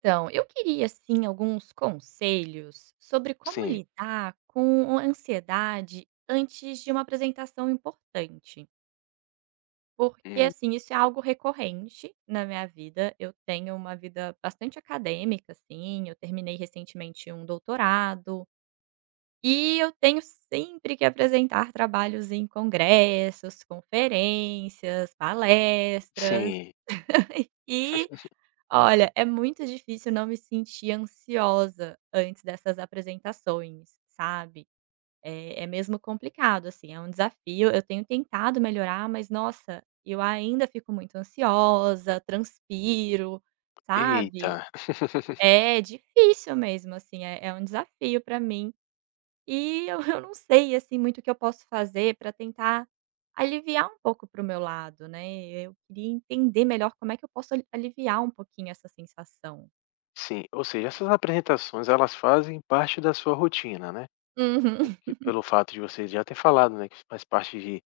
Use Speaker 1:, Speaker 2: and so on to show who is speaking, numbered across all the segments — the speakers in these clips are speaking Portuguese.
Speaker 1: Então, eu queria assim alguns conselhos sobre como
Speaker 2: Sim.
Speaker 1: lidar com a ansiedade antes de uma apresentação importante. Porque,
Speaker 2: Hum.
Speaker 1: assim, isso é algo recorrente na minha vida. Eu tenho uma vida bastante acadêmica, assim. Eu terminei recentemente um doutorado. E eu tenho sempre que apresentar trabalhos em congressos, conferências, palestras.
Speaker 2: Sim.
Speaker 1: Olha, é muito difícil não me sentir ansiosa antes dessas apresentações, sabe. É mesmo complicado, assim, é um desafio. Eu tenho tentado melhorar, mas nossa, eu ainda fico muito ansiosa, transpiro, sabe.
Speaker 2: Eita.
Speaker 1: É difícil mesmo, assim, é um desafio pra mim. E eu eu não sei, assim, muito o que eu posso fazer pra tentar aliviar um pouco para o meu lado, né. Eu queria entender melhor como é que eu posso aliviar um pouquinho essa sensação.
Speaker 2: Sim, ou seja, essas apresentações elas fazem parte da sua rotina, né,
Speaker 1: Uhum.
Speaker 2: porque pelo fato de você já ter falado, né, que faz parte de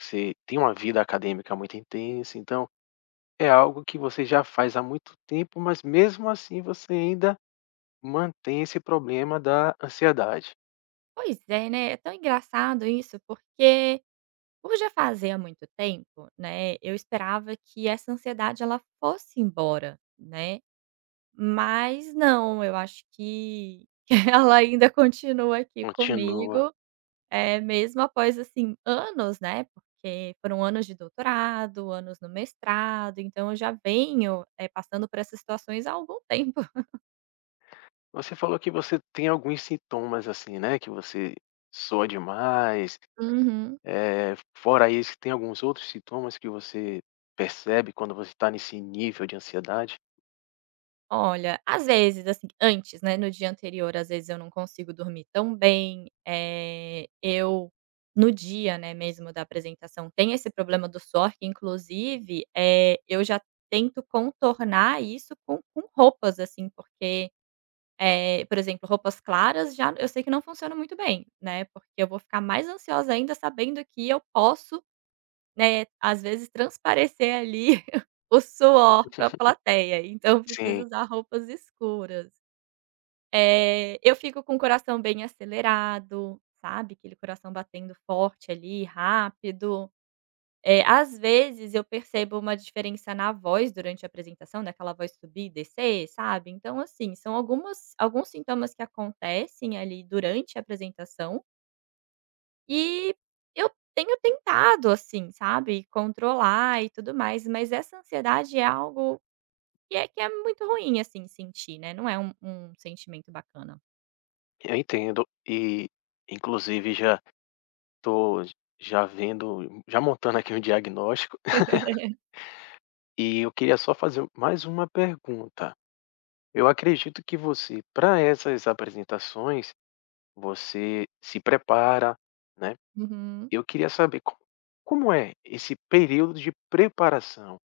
Speaker 2: você tem uma vida acadêmica muito intensa, então é algo que você já faz há muito tempo, mas mesmo assim você ainda mantém esse problema da ansiedade.
Speaker 1: Pois é, né, é tão engraçado isso, porque por já fazer há muito tempo, né, eu esperava que essa ansiedade ela fosse embora, né, mas não, eu acho que que ela ainda continua aqui
Speaker 2: Continua.
Speaker 1: comigo, é mesmo após, assim, anos, né, porque foram anos de doutorado, anos no mestrado, então eu já venho, passando por essas situações há algum tempo.
Speaker 2: Você falou que você tem alguns sintomas, assim, né, que você sua demais.
Speaker 1: Uhum.
Speaker 2: Fora isso, tem alguns outros sintomas que você percebe quando você está nesse nível de ansiedade?
Speaker 1: Olha, às vezes, assim, antes, né, no dia anterior, às vezes eu não consigo dormir tão bem, eu no dia, né, mesmo da apresentação, tem esse problema do suor que inclusive, eu já tento contornar isso com roupas, assim, porque, por exemplo, roupas claras já eu sei que não funciona muito bem, né, porque eu vou ficar mais ansiosa ainda sabendo que eu posso né, às vezes transparecer ali o suor para a plateia, então
Speaker 2: Sim,
Speaker 1: preciso usar roupas escuras. É, eu fico com o coração bem acelerado, sabe, aquele coração batendo forte ali, rápido. É, às vezes eu percebo uma diferença na voz durante a apresentação, daquela voz subir e descer, sabe. Então assim, são algumas alguns sintomas que acontecem ali durante a apresentação, e eu tenho tentado, assim, sabe, controlar e tudo mais, mas essa ansiedade é algo que é muito ruim, assim, sentir, né, não é um sentimento bacana.
Speaker 2: eu entendo. E, inclusive, já estou já vendo já montando aqui um diagnóstico. E eu queria só fazer mais uma pergunta. Eu acredito que você, para essas apresentações, você se prepara, né.
Speaker 1: Uhum.
Speaker 2: Eu queria saber como como é esse período de preparação?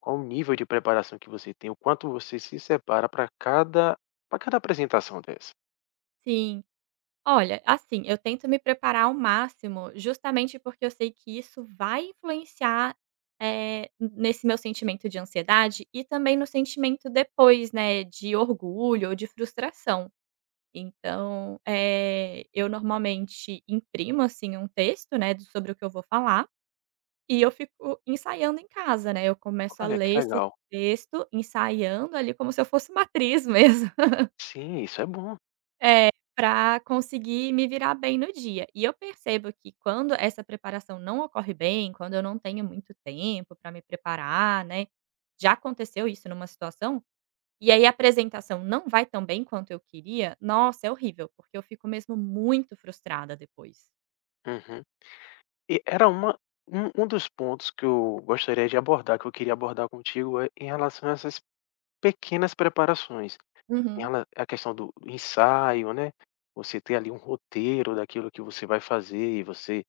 Speaker 2: Qual o nível de preparação que você tem, o quanto você se separa para cada apresentação dessa.
Speaker 1: Sim. Olha, assim, eu tento me preparar ao máximo, justamente porque eu sei que isso vai influenciar, nesse meu sentimento de ansiedade e também no sentimento depois, né, de orgulho ou de frustração. Então, eu normalmente imprimo, assim, um texto, né, de sobre o que eu vou falar, e eu fico ensaiando em casa, né, eu começo a
Speaker 2: Olha,
Speaker 1: ler
Speaker 2: que
Speaker 1: esse
Speaker 2: legal.
Speaker 1: texto ensaiando ali como se eu fosse uma atriz mesmo,
Speaker 2: Sim, isso é bom.
Speaker 1: para conseguir me virar bem no dia. E eu percebo que quando essa preparação não ocorre bem, quando eu não tenho muito tempo para me preparar, né, já aconteceu isso numa situação. E aí a apresentação não vai tão bem quanto eu queria, nossa, é horrível, porque eu fico mesmo muito frustrada depois.
Speaker 2: Uhum. E era uma um dos pontos que eu gostaria de abordar, que eu queria abordar contigo, é em relação a essas pequenas preparações, em
Speaker 1: Uhum,
Speaker 2: rela a questão do ensaio, né, você ter ali um roteiro daquilo que você vai fazer e você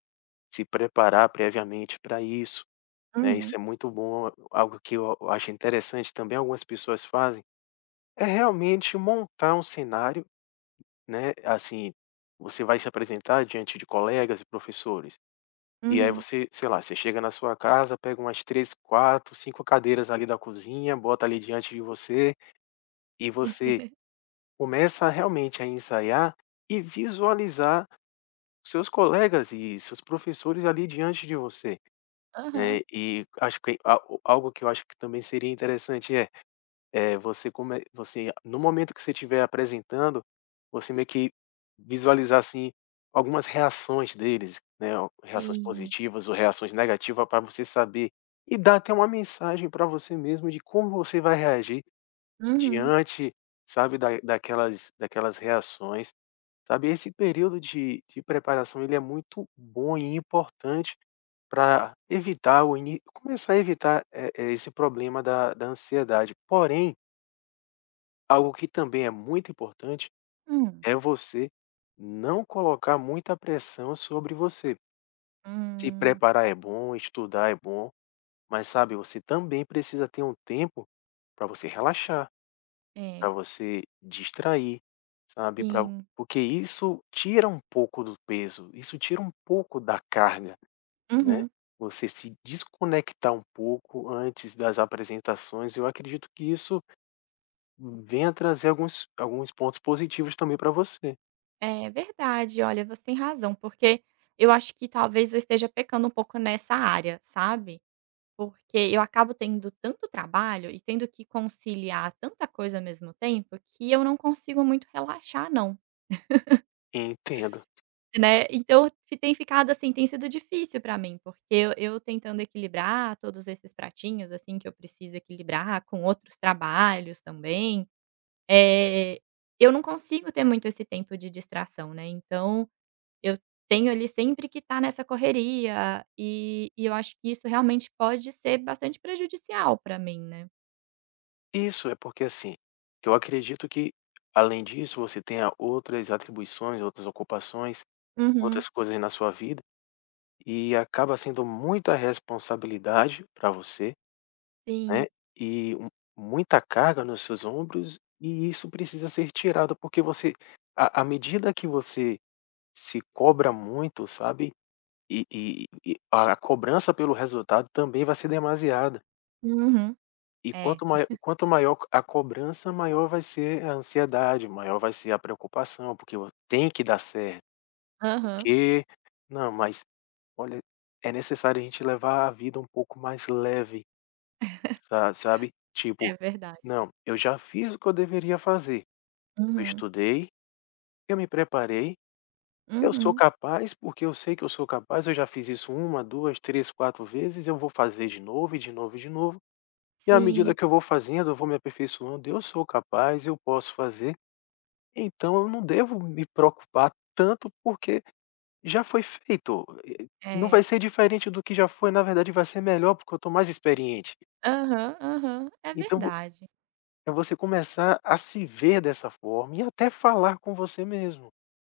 Speaker 2: se preparar previamente para isso, né, isso
Speaker 1: uhum,
Speaker 2: é muito bom, algo que eu acho interessante também algumas pessoas fazem. É realmente montar um cenário, né, assim, você vai se apresentar diante de colegas e professores, e aí
Speaker 1: uhum.
Speaker 2: você, sei lá, você chega na sua casa, pega umas 3, 4, 5 cadeiras ali da cozinha, bota ali diante de você, e você começa realmente a ensaiar e visualizar seus colegas e seus professores ali diante de você, né.
Speaker 1: Aham.
Speaker 2: E acho que a algo que eu acho que também seria interessante é, é, você come você no momento que você estiver apresentando, você meio que visualizar, assim, algumas reações deles, né. Ou reações
Speaker 1: Sim.
Speaker 2: positivas ou reações negativas, para você saber e dar até uma mensagem para você mesmo de como você vai reagir
Speaker 1: Uhum.
Speaker 2: diante, sabe, da daquelas daquelas reações, sabe. Esse período de preparação, ele é muito bom e importante para evitar o ini começar a evitar, esse problema da ansiedade. Porém, algo que também é muito importante
Speaker 1: Hum.
Speaker 2: é você não colocar muita pressão sobre você. Se
Speaker 1: Hum.
Speaker 2: preparar é bom, estudar é bom, mas sabe, você também precisa ter um tempo para você relaxar,
Speaker 1: É.
Speaker 2: para você distrair, sabe?
Speaker 1: Sim.
Speaker 2: Porque isso tira um pouco do peso, isso tira um pouco da carga, né?
Speaker 1: Uhum.
Speaker 2: Você se desconectar um pouco antes das apresentações, eu acredito que isso venha trazer alguns, alguns pontos positivos também para você.
Speaker 1: É verdade, olha, você tem razão, porque eu acho que talvez eu esteja pecando um pouco nessa área, sabe, porque eu acabo tendo tanto trabalho e tendo que conciliar tanta coisa ao mesmo tempo, que eu não consigo muito relaxar não.
Speaker 2: Entendo.
Speaker 1: Né, então fi tem ficado assim, tem sido difícil pra mim, porque eu tentando equilibrar todos esses pratinhos, assim, que eu preciso equilibrar com outros trabalhos também, eh, eu não consigo ter muito esse tempo de distração, né, então eu tenho ali sempre que estar nessa correria, e eu acho que isso realmente pode ser bastante prejudicial pra mim, né.
Speaker 2: Isso é porque, assim, eu acredito que, além disso, você tenha outras atribuições, outras ocupações,
Speaker 1: Uhum,
Speaker 2: outras coisas na sua vida, e acaba sendo muita responsabilidade para você,
Speaker 1: sim.
Speaker 2: né? E um- Muita carga nos seus ombros, e isso precisa ser tirado, porque você, à medida que você se cobra muito, sabe? E, e a cobrança pelo resultado também vai ser demasiada.
Speaker 1: Uhum.
Speaker 2: E
Speaker 1: É.
Speaker 2: quanto maior a cobrança, maior vai ser a ansiedade, maior vai ser a preocupação, porque vo tem que dar certo,
Speaker 1: Aham.
Speaker 2: porque não, mas olha, é necessário a gente levar a vida um pouco mais leve, sa sabe?
Speaker 1: É
Speaker 2: Tipo,
Speaker 1: verdade.
Speaker 2: não, eu já fiz o que eu deveria fazer, eu
Speaker 1: Uhum.
Speaker 2: estudei, eu me preparei, eu sou
Speaker 1: Uhum.
Speaker 2: capaz, porque eu sei que eu sou capaz, eu já fiz isso uma, 2, 3, 4 vezes, eu vou fazer de novo e de novo e de novo. E à medida
Speaker 1: Sim.
Speaker 2: que eu vou fazendo, eu vou me aperfeiçoando, eu sou capaz, eu posso fazer, então eu não devo me preocupar tanto porque já foi feito. Não
Speaker 1: É.
Speaker 2: vai ser diferente do que já foi, na verdade vai ser melhor porque eu estou mais experiente.
Speaker 1: Aham, aham. É
Speaker 2: Então vo
Speaker 1: verdade.
Speaker 2: é você começar a se ver dessa forma e até falar com você mesmo,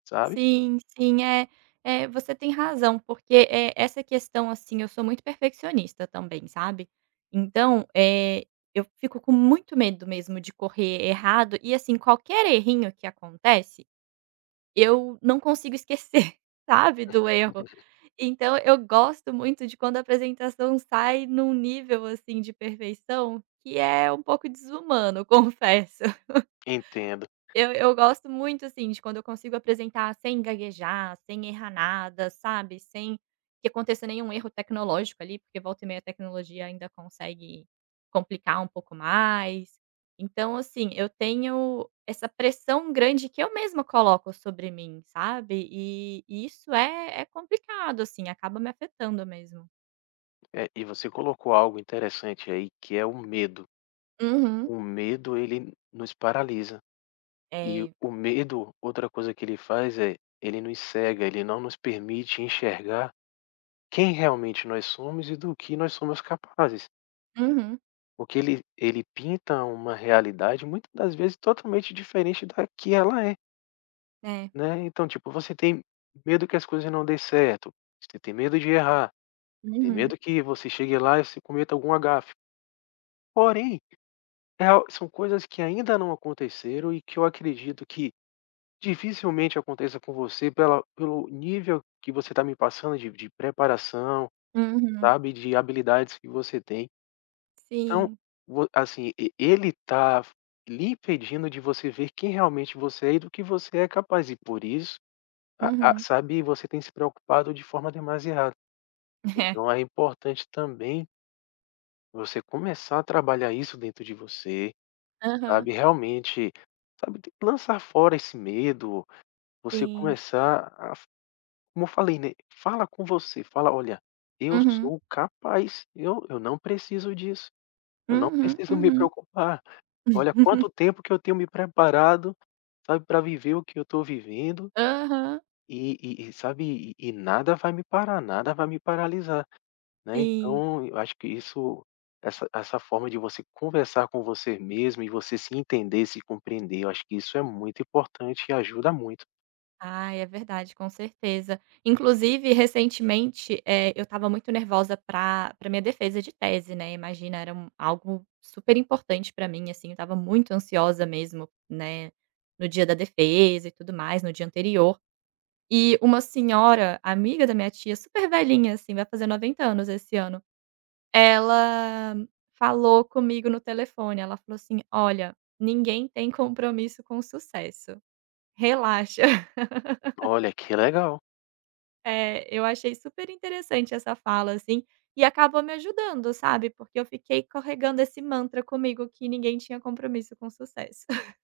Speaker 2: sabe.
Speaker 1: Sim, sim, é, você tem razão, porque, é essa questão, assim, eu sou muito perfeccionista também, sabe. Então, eu fico com muito medo mesmo de correr errado e, assim, qualquer errinho que acontece, eu não consigo esquecer, sabe, do erro. Então eu gosto muito de quando a apresentação sai num nível, assim, de perfeição que é um pouco desumano, confesso.
Speaker 2: Entendo.
Speaker 1: Eu gosto muito, assim, de quando eu consigo apresentar sem gaguejar, sem errar nada, sabe, sem que aconteça nenhum erro tecnológico ali, porque volta e meia a tecnologia ainda consegue complicar um pouco mais. Então, assim, eu tenho essa pressão grande que eu mesma coloco sobre mim, sabe, e isso é complicado, assim, acaba me afetando mesmo.
Speaker 2: E você colocou algo interessante aí que é o medo.
Speaker 1: Uhum.
Speaker 2: O medo ele nos paralisa. E
Speaker 1: É.
Speaker 2: o medo, outra coisa que ele faz é, ele nos cega, ele não nos permite enxergar quem realmente nós somos e do que nós somos capazes.
Speaker 1: Uhum.
Speaker 2: Porque ele pinta uma realidade muitas das vezes totalmente diferente da que ela é,
Speaker 1: É.
Speaker 2: né? Então, tipo, você tem medo que as coisas não dê certo, você tem medo de errar, tem
Speaker 1: Uhum.
Speaker 2: medo que você chegue lá e você cometa algum agafe. Porém, é al- são coisas que ainda não aconteceram e que eu acredito que dificilmente aconteça com você pela pelo nível que você está me passando de preparação,
Speaker 1: Uhum.
Speaker 2: sabe, de habilidades que você tem. Então,
Speaker 1: Sim.
Speaker 2: vo assim, e ele está lhe impedindo de você ver quem realmente você é e do que você é capaz e por isso, a
Speaker 1: Uhum.
Speaker 2: sabe, você tem se preocupado de forma demasiada.
Speaker 1: É.
Speaker 2: Então é importante também você começar a trabalhar isso dentro de você,
Speaker 1: Aham.
Speaker 2: sabe, realmente, sabe, lançar fora esse medo, você
Speaker 1: Sim.
Speaker 2: começar a, como eu falei, né, fala com você, fala: "Olha, eu
Speaker 1: Uhum,
Speaker 2: sou capaz, eu não preciso disso, eu não
Speaker 1: uhum,
Speaker 2: preciso me
Speaker 1: uhum.
Speaker 2: preocupar. Olha quanto tempo que eu tenho me preparado, sabe, para viver o que eu estou vivendo
Speaker 1: Aham,
Speaker 2: e sabe, e nada vai me parar, nada vai me paralisar", né,
Speaker 1: sim.
Speaker 2: então eu acho que isso essa essa forma de você conversar com você mesmo e você se entender, se compreender, eu acho que isso é muito importante e ajuda muito.
Speaker 1: Ai, é verdade, com certeza. Inclusive, recentemente, eu estava muito nervosa pra minha defesa de tese, né, imagina, era um algo super importante para mim, assim, eu estava muito ansiosa mesmo, né, no dia da defesa e tudo mais, no dia anterior. E uma senhora, amiga da minha tia, super velhinha, assim, vai fazer 90 anos esse ano. Ela falou comigo no telefone, ela falou assim: "Olha, ninguém tem compromisso com sucesso, relaxa".
Speaker 2: Olha, que legal.
Speaker 1: Eu achei super interessante essa fala, assim, e acabou me ajudando, sabe, porque eu fiquei carregando esse mantra comigo que ninguém tinha compromisso com sucesso.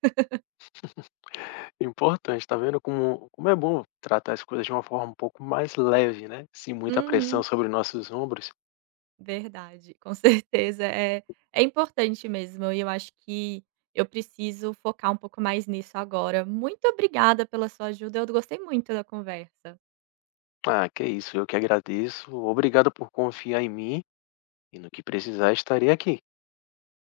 Speaker 2: Importante, tá vendo como como é bom tratar as coisas de uma forma um pouco mais leve, né, sem muita pressão
Speaker 1: Uhum,
Speaker 2: sobre nossos ombros.
Speaker 1: verdade, com certeza, é importante mesmo e eu acho que eu preciso focar um pouco mais nisso agora. Muito obrigada pela sua ajuda, eu gostei muito da conversa.
Speaker 2: Ah, que isso, eu que agradeço, obrigado por confiar em mim e no que precisar estarei aqui.